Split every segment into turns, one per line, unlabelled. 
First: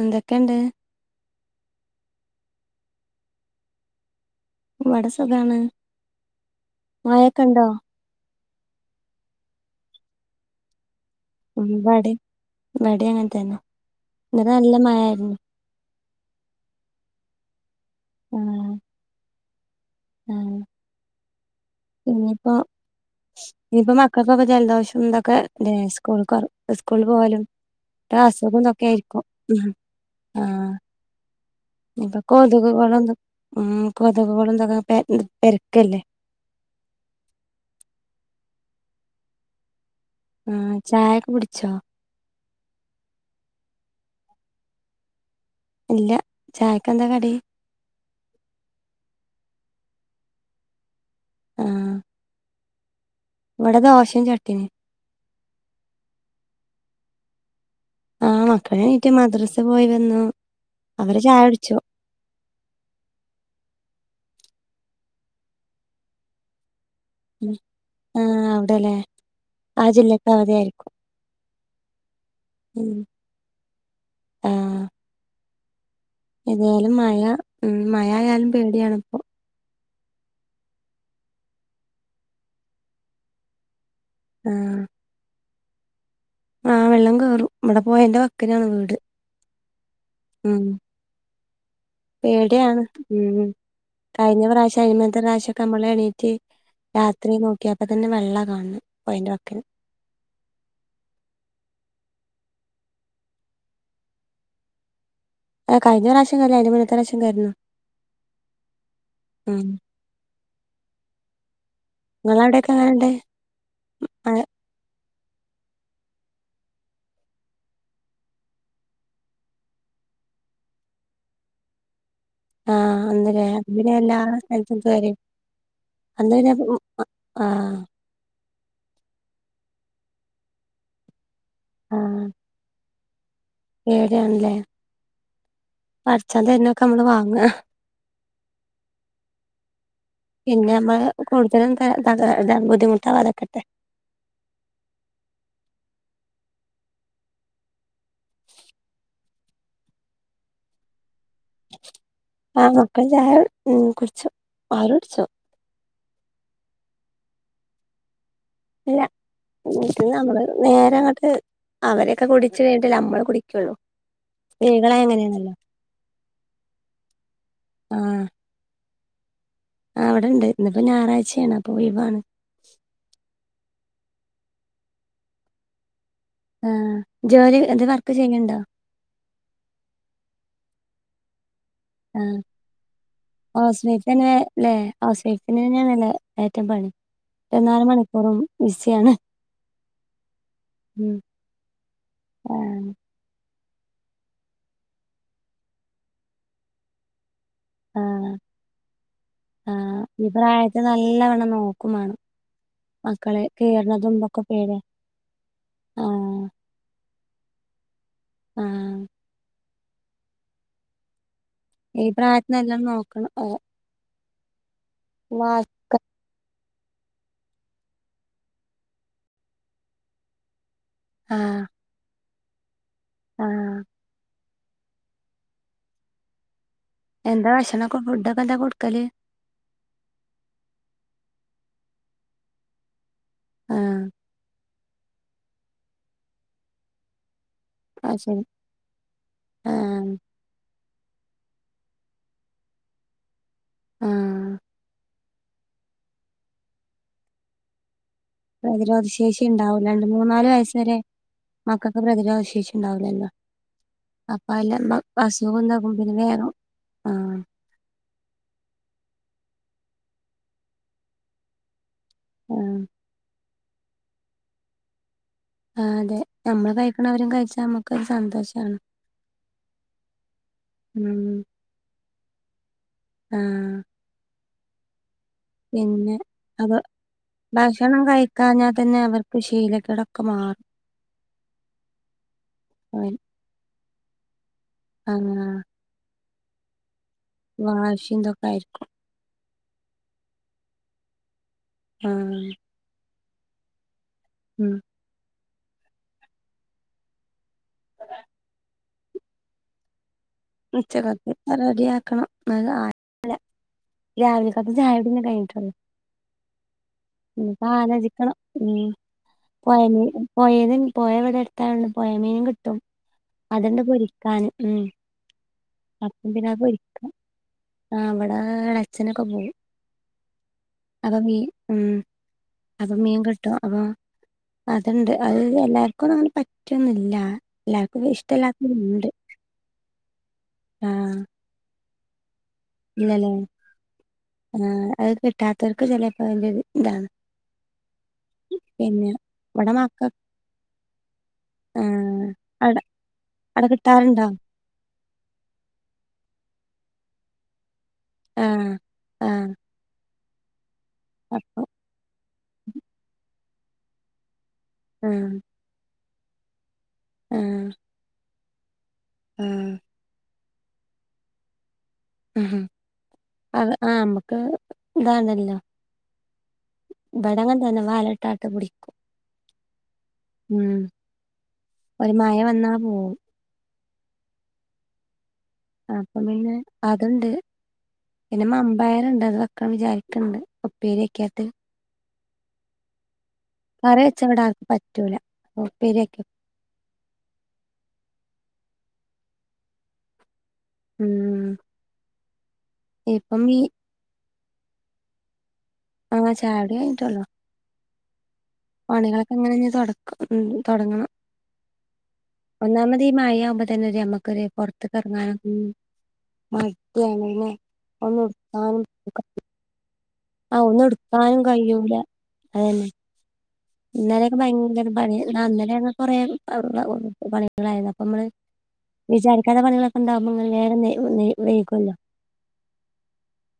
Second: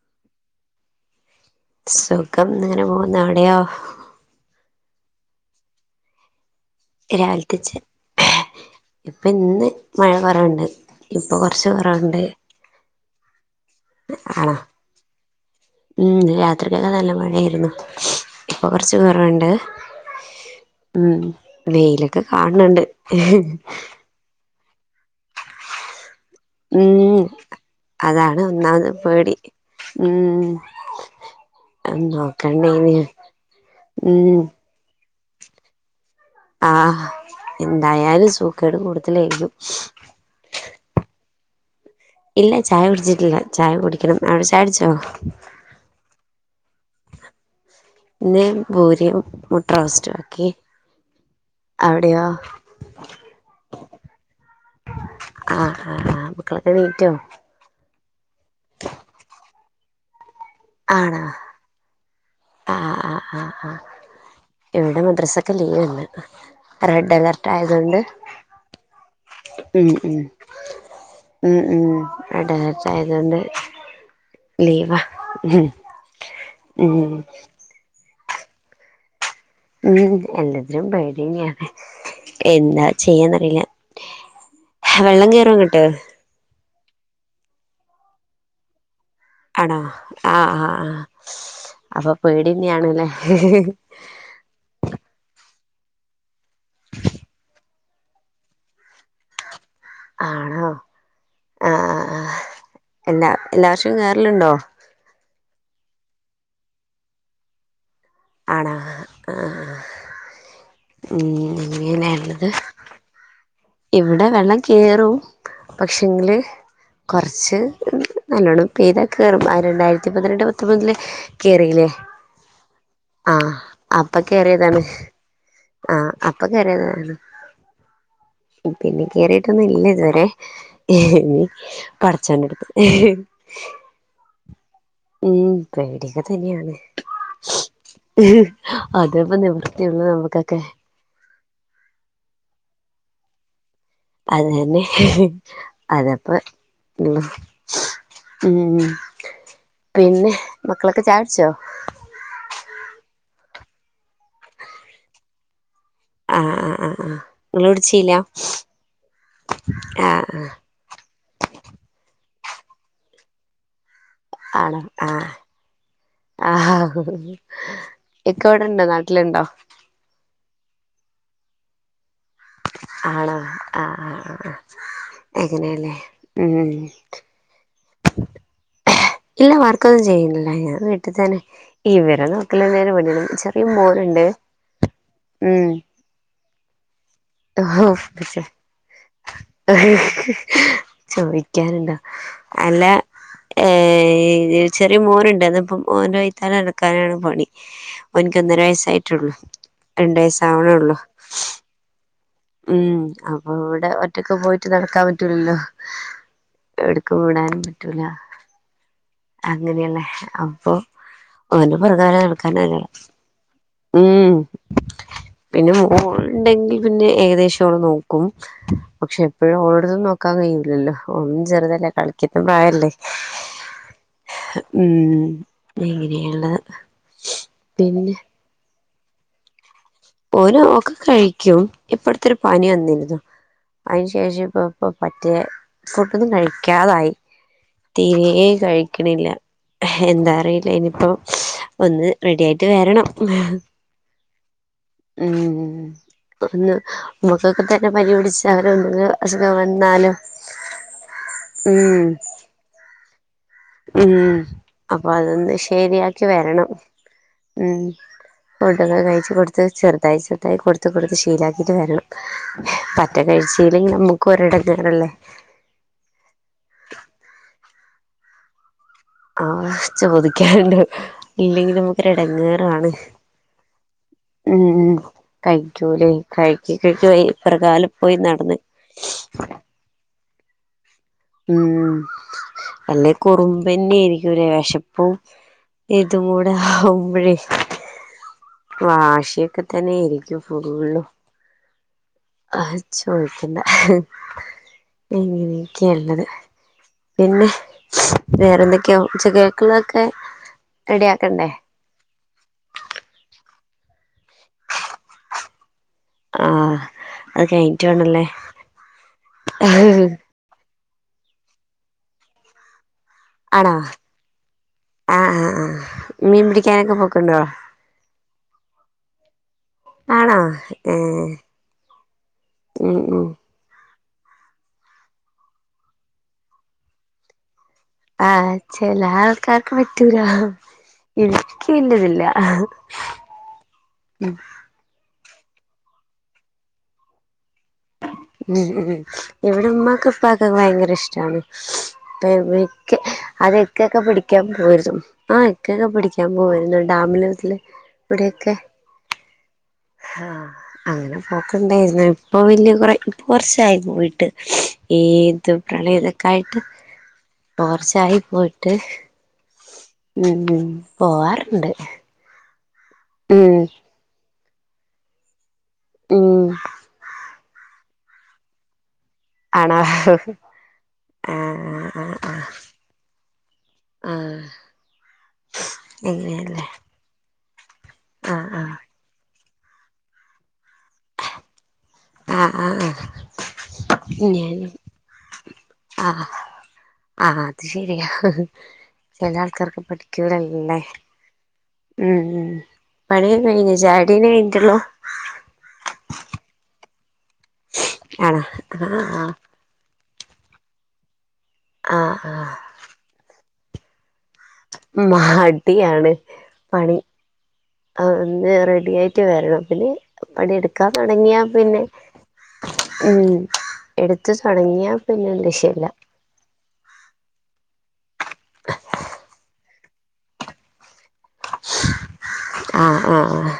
എന്തക്കെണ്ട്
സുഖം ഇങ്ങനെ പോവ്ന്ന് അവടയോ
ഇവട സുഖാണ് മഴൊക്കെ ഉണ്ടോ
രാവില്ത്തച്ച ഇപ്പ ഇന്ന് മഴ കൊറവ്ണ്ട്
ഉം ഇവടീം ഇവടീം അങ്ങൻത്തന്നെ ഇന്നല
ആണോ
നല്ല മഴയാര്ന്നു
ഉം രാത്രിക്കൊക്കെ നല്ല മഴയേര്ന്നു ഇപ്പൊ കൊറച്ച് കൊറവ്ണ്ട്
ഉം
ഉം വൈലൊക്ക ക്കാണ് ണ് ണ്ട്
ക്കൊക്കെ ജലദോഷംതൊക്കെ ല്ലേ സ്കൂള്ക്ക് സ്കൂള്
ഉം
പോവാല് രോ
അതാണ് ഒന്നാമത്
അസുഖംതൊക്കേരിക്കും
പേടി
ഉം
ഉം
ആഹ് ഇപ്പൊ കൊത്ക്കകൾ
നോക്കണ്ടേന്
എന്ത് ഉം കൊത്
ഉം
ക്ക്കൾ ന്തൊക്കേ പെ പെരക്കല്ലേ
ആഹ് എന്തായാലും സൂക്കേട് കൂടുതലേരിക്കും
ഉം ചായൊക്ക കുടിച്ചോ
ഇല്ല ചായ കുടിച്ചിട്ടില്ല ചായ കുടിക്കണം അവടെ ചായുടിച്ചോ
ഇല്ല ചായക്കെന്താ കടി
ഇന്ന് പൂരിം മുട്ട റോസ്റ്റും ആക്കി അവിടെയോ
ഇവടെ ദോശേം ചട്ട്ണീം
ആഹ് ആ ആ മക്കളൊക്കെ നീറ്റോ
ആഹ് മക്കളെണീറ്റ് മദ്രാസപോയി വന്നു അവര് ചായൊടിച്ചു.
ആ ആ ആ ആഹ് ഇവടെ മദ്രസൊക്കെ ലീവാന്ന് റെഡ് അലാർട്ടായതൊണ്ട്
ആഹ് അവിടെല്ലേ ആ
ഉം ഉം
ജില്ലക്ക് അവധിയായിരിക്കും
ഉം ഉം റെഡ്
ഉം
അലാർട്ടായതോണ്ട്
ആഹ്
ലീവാ ഉം
ഏതായാലും
ഉം
മഴ ഉം മയായാലും പേടിയാണിപ്പൊ
ഉം എല്ലത്തിനും പേടി എന്നേണ് എന്താ ചെയ്യാന്നറിയില
ആഹ്
വെള്ളം കയറോ അങ്ങട്ട്
ആ വെള്ളം കേറും ഇവടെ പൊയന്റെ വക്കിലാണ് വീട്
ആണോ ആഹ്
ഉം
ആഹ് ആഹ് അപ്പൊ
പേടിയാണ്
പേടിന്നെയാണ്ല്ലേ
ഉം കഴിഞ്ഞ പ്രാവശ്യം അയ്ന്റെ മുന്നത്തെ പ്രാവശ്യം അമ്മള് എണീറ്റ് രാത്രി നോക്ക്യാപ്പതന്നെ വെള്ളാ കാണ് ണത് പൊഴന്റെവക്ക്
ആണോ ആ അഹ് എല്ലാവർഷോം കേറലുണ്ടൊ
ആ കയ്ഞ്ഞറാശ്യം കേറി അയ്‌ന്റെ മുന്നത്തറാശ്യാം കേറിനി
ആണോ ആഹ് ഉം
നിങ്ങളെ
ഇങ്ങനാള്ളത്
അവിടെയൊക്കെ എങ്ങനെണ്ട്
ഇവടെ
മഴ
വെള്ളം കേറും പക്ഷെങ്കില് കൊറച്ച് നല്ലോണ്ണംപെയ്തക്കേറും രണ്ടായിരത്തി പതിനെട്ട് പത്തൊമ്പതില് കേറിലെ
ആഹ് അന്ന്ലേ
ആഹ്
അന്ന് പിന്നെ എല്ലാ സ്ഥലത്തും
അപ്പകേറീതാണ്
കേറി
ആഹ്
അന്ന്
അപ്പ
പിന്നെ ഉം
കേറീതാണ്
ആഹ്
പിന്നെ കേറീട്ടൊന്നില്ല ഇത് വരെ ഇനി പടചോന്റെട്ത്ത് ആ
പേടിയാണ്ലെ
ഉം പേടിയൊക്കെ തന്നെയാണ്
നമ്മള് വാങ്ങാ
ഉം അതെപ്പൊ നിവൃത്തിയൊള്ളൂ നമ്മക്കൊക്കെ
കൂടുതൽ എന്താ ഇത് ബുദ്ധിമുട്ടാവാതിരിക്കട്ടെ
അതന്നെ അതപ്പ ഉം ഉം പിന്നെ മക്കളൊക്കെ ചായ കുടിച്ചോ
ആഹ് മക്കള് ഉം കുടിച്ചു അവടെ കുടിച്ചോ
ആഹ് ആഹ് ആഹ് ആഹ് നിങ്ങള് കുടിച്ചില്ലാ
ഇല്ല ഇ നമ്മള് നേര അങ്ങോട്ട് അവരൊക്കെ കുടിച്ച് കഴിഞ്ഞിട്ടേ നമ്മള് കുടിക്കുള്ളൂ
ആണ്
സ്ത്രീകളായ
ആഹ്
അങ്ങനെയാണല്ലോ
ആഹ് ഇക്ക ഇവിടെണ്ടോ നാട്ടിലുണ്ടോ
ആഹ് ഇവിടെണ്ട് ഇന്നിപ്പോ ഞായറാഴ്ചയാണ് അപ്പോ ഒഴിവാണ്
ആണോ ആഹ് ആഹ് ആഹ് എങ്ങനെയല്ലേ ഉം
ആഹ് ജോലി എന്ത് വർക്ക് ചെയ്യണ്ടോ
ഇല്ല വർക്കൊന്നും ചെയ്യുന്നില്ല ഞാൻ വീട്ടിൽ തന്നെ ഇവരെ
ആഹ്
നോക്കലന്നേണ് പണി ചെറിയ
ഹൗസ്
മോനുണ്ട്
വൈഫന്നെ
ഉം
ഏറ്റം പണി ഇര്പത്തി നാല് മണിക്കൂറും ബിസിയാണ് ഉം
ചോദിക്കാനുണ്ടോ അല്ല
ആഹ്
ഏഹ് ചെറിയ മോനുണ്ട് ഇന്ന്പ്പം മോന്റെ വൈത്താലെ നടക്കാനാണ് പണി
ആഹ്
ഓൻക്ക് ഒന്നര വയസായിട്ടോള്ളു രണ്ട് വയസാവ്ണെ ഒള്ളു
ക്കു മാണം
ഉം അപ്പൊ ഇവടെ ഒറ്റക്ക്
ഒക്കെ
പോയിട്ട്
പേടിയാണ്
നടക്കാൻ പറ്റൂലല്ലോ
ആഹ്
എട്ക്ക് വിടാനും പറ്റൂല
ആഹ്
അങ്ങനെല്ലേ അപ്പൊ ഓന്റെ
ഈ
പിറക്കെ നടക്കാന് ഒരാള്
പ്രായത്തിനെല്ലാം നോക്കണം ഓ
ഉം പിന്നെ
വാക്ക
ഓള്ണ്ടെങ്കി പിന്നെ ഏകദേശം ഓള് നോക്കും പക്ഷെ എപ്പഴും ഓള്ട്ത്തും നോക്കാൻ കഴിയൂല്ലല്ലോ ഓളും
ആഹ്
ചെറുതല്ലേ കളിക്ക്ന്നെ പ്രായല്ലേ
ആഹ്
ഉം എങ്ങനെണ്
എന്താ ഭക്ഷണം ഫുഡൊക്കെ എന്താ കൊടുക്കല്?
ഓല് ഒക്കെ കഴിക്കും ഇപ്പട്ത്ത് ഒരു പനി വന്നിരുന്നു
ആഹ്
അതിന് ശേഷം ഇപ്പം പ്പ പറ്റേ ഫുഡോന്നും കഴിക്കാതായി
അത്
തീരെ
ശരി
കഴിക്ണില്ല
ആഹ്
എന്താ അറിയില്ല ഇനിയിപ്പം ഒന്ന് റെഡി ആയിട്ട് വരണം
ആഹ്
ഉം ഒന്ന് മക്കൊക്കെ തന്നെ പനി പിടിച്ച്
പ്രതിരോധ ശേഷി ഇണ്ടാവൂല രണ്ട്, മൂന്നാല് വയസ്സ് വരെ മക്കക്ക്
ഉം
പ്രതിരോധ ശേഷി ണ്ടാവുല്ലല്ലോ
ഉം അപ്പൊ അതൊന്ന്
ഇതാകും പിന്നെ
ശെരിയാക്കി
വേഗം
വരണം
ആഹ്
ഉം ഫുഡോക്കെ കഴിച്ച് കൊടുത്ത് ചെർതായി ചെർതായി കൊടുത്ത് കൊടുത്ത് ഷീലാക്കിട്ട് വരണം
ഏഹ്
ഒറ്റ കാഴ്ച്ചില് നമ്മക്ക് ഒരടങ്ങാറെല്ലേ
ആഹ് അതെ നമ്മള് കഴിക്ണത് അവരും കഴിച്ചാ നമുക്കൊരു സന്തോഷാണ്
ആഹ് ചോദിക്കാന്ണ്ടോ
ഉം
ഇല്ലെങ്കി നമുക്കൊരു എടങ്ങേറാണ്
ആഹ്
ഏഹ് കഴിച്ചുലേ
പിന്നെ
കഴിച്ച്
അത്
കഴിച്ച് ഇത്തറകാലം
ഭക്ഷണം
പോയി നടന്ന്
ക്കെ മാ
ഉം അല്ലേ കുറുമ്പന്നെനി ക്ക് ലേശം പ്പോ
ആഹ്
ഇതും കൂടെ ആവുമ്പയെ
വാഷിംന്തൊക്കെ ആയിരിക്കും
വാഷിയൊക്കെ തന്നെ ആയിരിക്കും ഫുള്ള്
ആഹ്
അഹ് ചോയ്ക്കണ്ട
ഉം
ഇങ്ങനെക്കെ ഇള്ളത് പിന്നെ വേറെന്തൊ ക്ക്യോ ഉച്ചകക്ക്ള്ളെക്കെ
ഉച്ചകക്ക് റെഡി ആക്കണം [unintelligible] രാവിലെക്കൊത്തെ ചായംടിന്നെ കഴിഞ്ഞിട്ടുള്ളൂ
ആഹ് അത്
ഞ്പ്പോ
കഴിഞ്ഞിട്ട് വേണല്ലേ
ആലോജിക്കണം ഉം പോയ മീൻ പോയെത് പോയ ഇവടെ അടുത്തായൊണ്ട് പോയ മീനും കിട്ടും അത്ണ്ട് പൊരിക്കാന് ഉം
ആ, ആ, ആ.
അപ്പം
മീൻ
പിന്നെ അത് പൊരി
പിടിക്കാനൊക്കെ പൊക്കു ണ്ടോ?
ആ, അവിടെ അച്ഛനൊക്കെ പോകും.
ആണോ ഏഹ്
അപ്പൊീ ഉ [unintelligible] അപ്പോ
ഉം
മീൻ
ഉം
കിട്ടി അപ്പോ അത്ണ്ട്, അത് എല്ലാർക്കുംന്നും അങ്ങനെ പറ്റുന്നുഇ ല്ല. എല്ലാർക്കും ഇഷ്ടല്ലാത്തതുണ്ട്.
ഇക്കാക്ക് പറ്റൂല. എനിക്ക് പിന്നേ ഇതില്ല.
ഇന്നലെ ആ, അത് കിട്ടാത്തവർക്ക് ചിലപ്പോ അതിന്റെ ഒരു ഇതാണ്.
ഉം, ഉം,
പിന്നെ
ഇവിടെ
മക്ക
ഉമ്മക്കും ഇപ്പക്കും അത് ഭയങ്കര ഇഷ്ടാണ്.
ആഹ് അട
ക്ക്െ [unintelligible] അത്
അട
ഇക്ക ഒക്കെ
കിട്ടാറുണ്ടോ
പിടിക്കാൻ പോയിരുന്നു. ആ, ഇക്ക ഒക്കെ പിടിക്കാൻ പോയിരുന്നു ഡാമിലതില് ഇവിടെയൊക്കെ
ആ,
ആ, അങ്ങനെ പോക്കണ്ടായിരുന്നു. ഇപ്പോ വലിയ കുറെ ഇപ്പ കുറച്ചായി പോയിട്ട്. ഈ,
ആഹ്
ഇത് പ്രണയ ഇതൊക്കായിട്ട് മോർച്ചയായി പോയിട്ട് [unintelligible]
ആം.
ഉം, പോവാറുണ്ട്.
ഉം,
ഉം
ആ, അമ്മക്ക് ഇതാണല്ലോ.
ഉം.
വെടങ്ങൻ തന്നെ വലട്ടാട്ട് പിടിക്കും [unintelligible]
ആണോ,
ഉം
ആ, ആ,
ഒരു
ആ.
മഴ വന്നാ പോവും
ആ.
അപ്പോ പിന്നെ അതുണ്ട് പിന്നെ
ആഹ്
മമ്പയർണ്ട് അത് വെക്കൻ വിചാരിക്ക ണ്ട് ഉപെരികയിട്ടു.
അ, അ, അ.
കറി വെച്ചവിടർ ക്കും പറ്റൂല. അപ്പോ ഉപ്പേരി വെയ്ക്കും.
ആ, അത് ശരിയാ. ചില ആൾക്കാർക്ക് പിടികൂലല്ലേ.
ഉം
ഉം.
ഇപ്പം
പണിയക്കെ
മീ
കഴിഞ്ഞുയോ? ചായാ കുടിന്നേ കഴിഞ്ഞിട്ടുള്ളു.
ആങ്ങ ചായ കുടി കൈഞ്ഞിട്ടുയുള്ളു.
അണോ.
പണികളൊക്കെ ഇങ്ങനെ തൊടങ്ങണം.
ആ, ആ.
ഒന്നാമത് ഈ മഴയാവുമ്പോ തന്നെ ഒരു നമുക്കൊര് പുറത്തേക്ക് ഇറങ്ങാൻ
മടിയാണ്
മടിയാണ് പിന്നെ.
ആ, ഒന്ന് റെഡി ആയിട്ട് വരണം. പിന്നെ
ആ, ഒന്നും
പണിയെടുക്കാൻ
എടുക്കാനും
തുടങ്ങിയാ പിന്നെ
കഴൂല. അതന്നെ,
ഉം എടുത്ത്
ഇന്നലെയൊക്കെ ഭയങ്കര
തുടങ്ങിയാ പിന്നെ
പണിയെന്നും, അ ഇന്നലെ
ലക്ഷ്യല്ല
ഞ്ഞങ്ങൾ കൊറെ [unintelligible] പണികളായത് അപ്പോ നമ്മൾ വിചാരിക്കാത്ത പണികളോ ഇണ്ടാവുമ്പോൾ നേരം വെകോലോ
ആ, ആ, ആ,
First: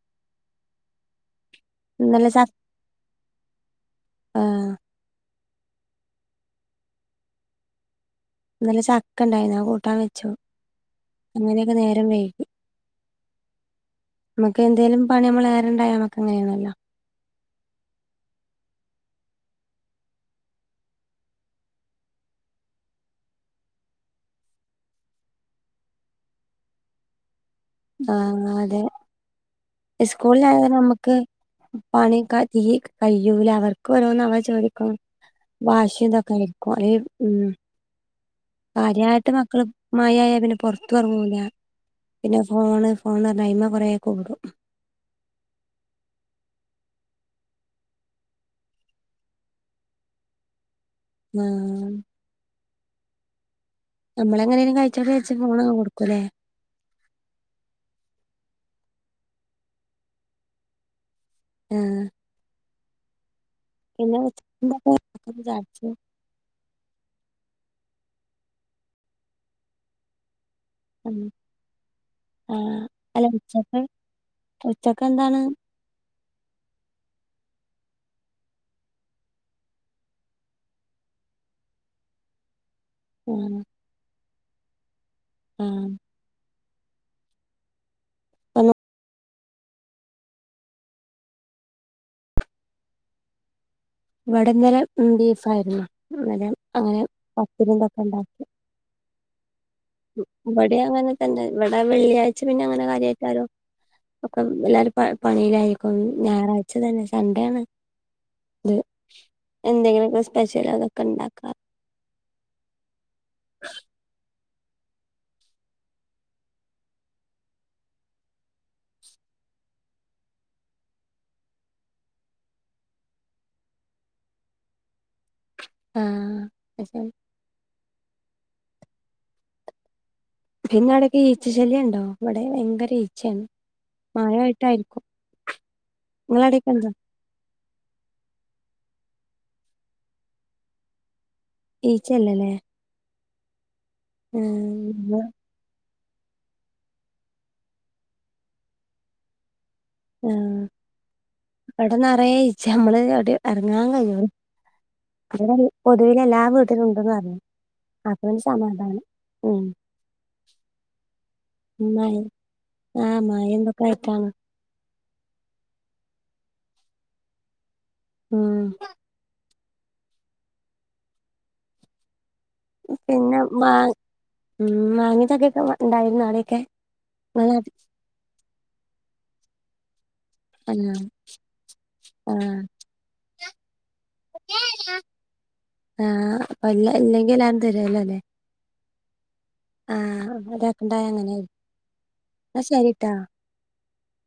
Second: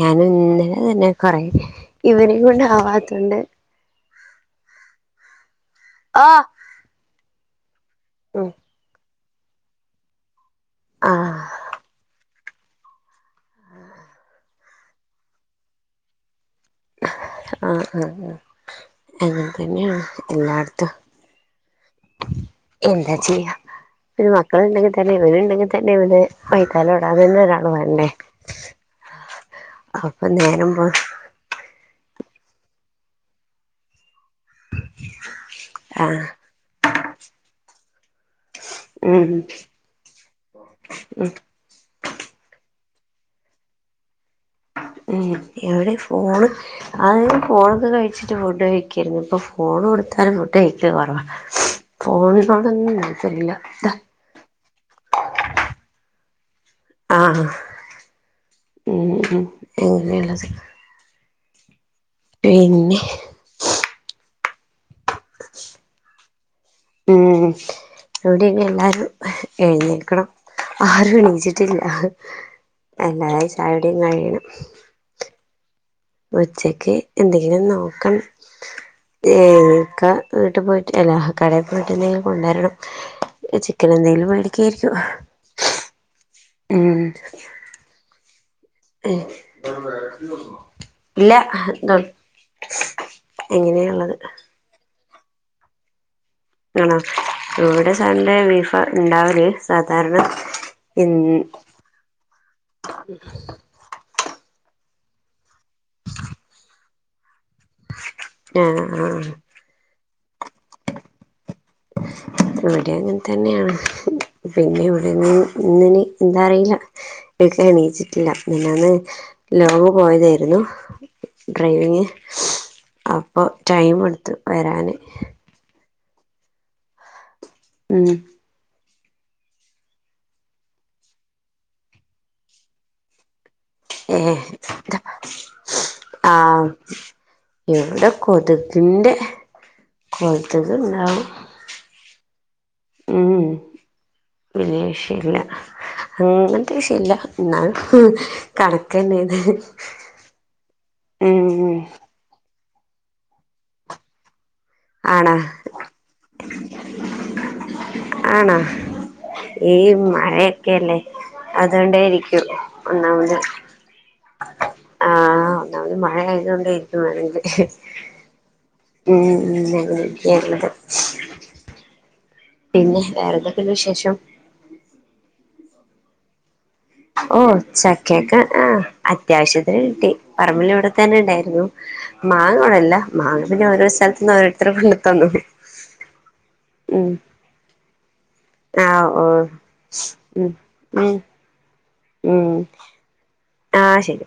ഞാൻ ഇന്നലെ തന്നെ കൊറെ
ഇന്നലെ ച
ഇവരേം കൊണ്ട് അവതോണ്ട്.
ആ
ആ. ഉം.
ഇന്നലെ ചക്ക ഉണ്ടയിനു അത് കൂട്ടാൻ വെച്ചു.
ആഹ്
അങ്ങനെയൊക്കെ നേരം വൈകി. നമ്മുക്ക് എന്തേലും പണി, മ്മളെ ഏറെഉണ്ടായാൽ നമ്മക് അങ്ങനെ ആണല്ലോ.
ഹ് ആ, ആ, ആ. അങ്ങനെ തന്നെയാ എല്ലാട്ത്തും. എന്താ ചെയ്യാ? പിന്നെ മക്കള്ണ്ടെങ്കി തന്നെ ഇവര് ഇണ്ടെങ്കി തന്നെ ഇവലെ [unintelligible]
ആഹ് അതെ
അപ്പൊ
ഇസ്കൂളിലായ
നേരം പോ
ഞമ്മക്ക് പണിയൊക്ക ഇയ്യ്‌ കഴിയൂല അവർക്ക് ഓരോന്ന് അവർ ചോദിക്കും വാശി
ആഹ്
ഇതൊക്കെ ആയിരിക്കും ഏഹ് മ്ഹ് കാര്യായിട്ട്
ഉം
മക്കള് മയയായ പിന്നെ പൊറത്തും എറങ്ങൂല പിന്നെ ഫോണ് ഫോണ് പറഞ്ഞു അയിമ്മേ പൊറകെ കൂടും
ഉം എവിടെ ഫോണ് അയ് ഫോണൊക്കെ കഴിച്ചിട്ട് ഫുഡ് കഴിക്കേര്ന്നു ഇപ്പൊ ഫോണ് കൊടുത്താലും ടേസ്റ്റ്
ആഹ്
കൊറവാ [unintelligible] ദാ
നമ്മളെങ്ങനേലും കഴിച്ചോട്ടെ വെച്ച് ഫോണങ്ങ് കൊടുക്കും ല്ലേ
ആഹ് മ്ഹ് [unintelligible]
ഏഹ്
പിന്നെ
പിന്നെ [unintelligible]
ഉം ഇവിടെ ഇനി എല്ലാരും എഴ്ന്നേൽക്കണം. ആരും എണീച്ചിട്ടില്ല
ആഹ് അല്ല
എല്ലാരേം ചായ
ഉച്ചക്ക്
കുടീം കഴിയണം.
[unintelligible]
ഉച്ചക്ക് എന്തെങ്കിലും നോക്കണം. [unintelligible] വീട്ടി പോയിട്ട് അല്ല കടേ പോയിട്ട് എന്തെങ്കിലും കൊണ്ട് വരണം.
ആഹ്
ചിക്കൻ എന്തെങ്കിലും മേടിക്കുവാരിക്കും
ആഹ്
മ്ഹ്
[unintelligible]
ഏഹ് ഇല്ല ത് ഇങ്ങനേള്ളത്.
ഇവിടെന്നലെ ബീഫായിരുന്നു ഇന്നലെ
ആണോ
അങ്ങനെ പത്തിരിയും
ഇവ്ടെ
ഇതൊക്കെ
സൺ‌ഡേ ബീഫാ ഇണ്ടാവല്
ഇവടേം അങ്ങനെ തന്നെ ഇവടെ വെള്ളിയാഴ്ച്ച പിന്നെ അങ്ങനെ കാര്യായിട്ട് ആരും അപ്പം എല്ലാരും പ പണിയിലായിരിക്കും ഞായറാഴ്ച തന്നെ സൺഡേ ആണ്
ഏഹ് ആഹ്
എന്തെങ്കിലൊക്കെ സ്പെഷ്യൽ അതൊക്കെ ഇണ്ടാക്കാ
ഇവിടേം അങ്ങനെ തന്നെയാണ്. പിന്നെ ഇവിടെ ഇനി ഇന്നിനി എന്താ അറിയില്ല ഇല്ല എണീച്ചിട്ട്ല്ല മിനിഞ്ഞാന്ന് ലോങ്ങ് പോയതായിര്ന്നു. ഡ്രൈവിങ് അപ്പൊ ടൈം എട്ത്ത് വരാന്
ആഹ് [unintelligible]
മ്ഹ്
പിന്നെ ആടേക്ക ഈച്ച ശല്യണ്ടോ ഇവിടെ ഭയങ്കര ഈച്ചേണ്
ഏഹ് ആഹ്
നിങ്ങളടൊക്കെ ഉണ്ടോ
ഇവിട കൊതുകിന്റെ കൊതുക്ണ്ടാ
ഈച്ച അല്ലല്ലേ?
മ്ഹ്
ആഹ്
[unintelligible] അങ്ങനത്തെ വിഷയല്ല എന്നാലും ഉം കണക്കന്നെ അത്.
ആഹ് ഇവ്ടെ നെറയെ ഈച്ചയാ അമ്മള് എവ്ടെയും എറങ്ങാ കയ്യൂ
ആണോ
[unintelligible] പൊതുവിൽ എല്ലാ വീട്ടിലു ണ്ട്ന്ന് അർണ്.
ആണോ
ഉം
ഈ മഴയൊക്കെല്ലേ.?
മഴ
അതോണ്ടായിരിക്കും.
ആഹ് മഴ
ഒന്നാമത്-
എന്തൊക്കെ ആയിട്ടാണ്
ആഹ. ഒന്നാമത് മഴ ആയതുകൊണ്ടായിരിക്കും വേണെങ്കി.
ഉം
ഉം [unintelligible]
പിന്നെ മാ
വേറെന്തൊക്കെണ്ട് വിശേഷം
ഉം. മാങ്ങ, ചക്കെക്കെ ഉണ്ടായിരുന്നോ ആടെക്കെ?
ഓ ചക്കക്കെ ആ അത്യാവശ്യത്തിന് കിട്ടി. പറമ്പില് ഇവിടെ
ആഹ്
തന്നെ ഉണ്ടായിരുന്നു.
ആഹ്
മാങ്ങവടല്ല. മാങ്ങ പിന്നെ ഓരോ സ്ഥലത്ത- ഓരോരുത്തരും കൊണ്ട് തന്നു
ആഹ്. അപ്പ ല്ല
ഉം
ഇല്ലെങ്കി എല്ലാരും തരോല്ലലെ.
ആഹ് ഓ
ആഹ.
ഉം
അതക്കെണ്ടായ
ഉം
അങ്ങനെ.
ഉം. ആഹ ശരി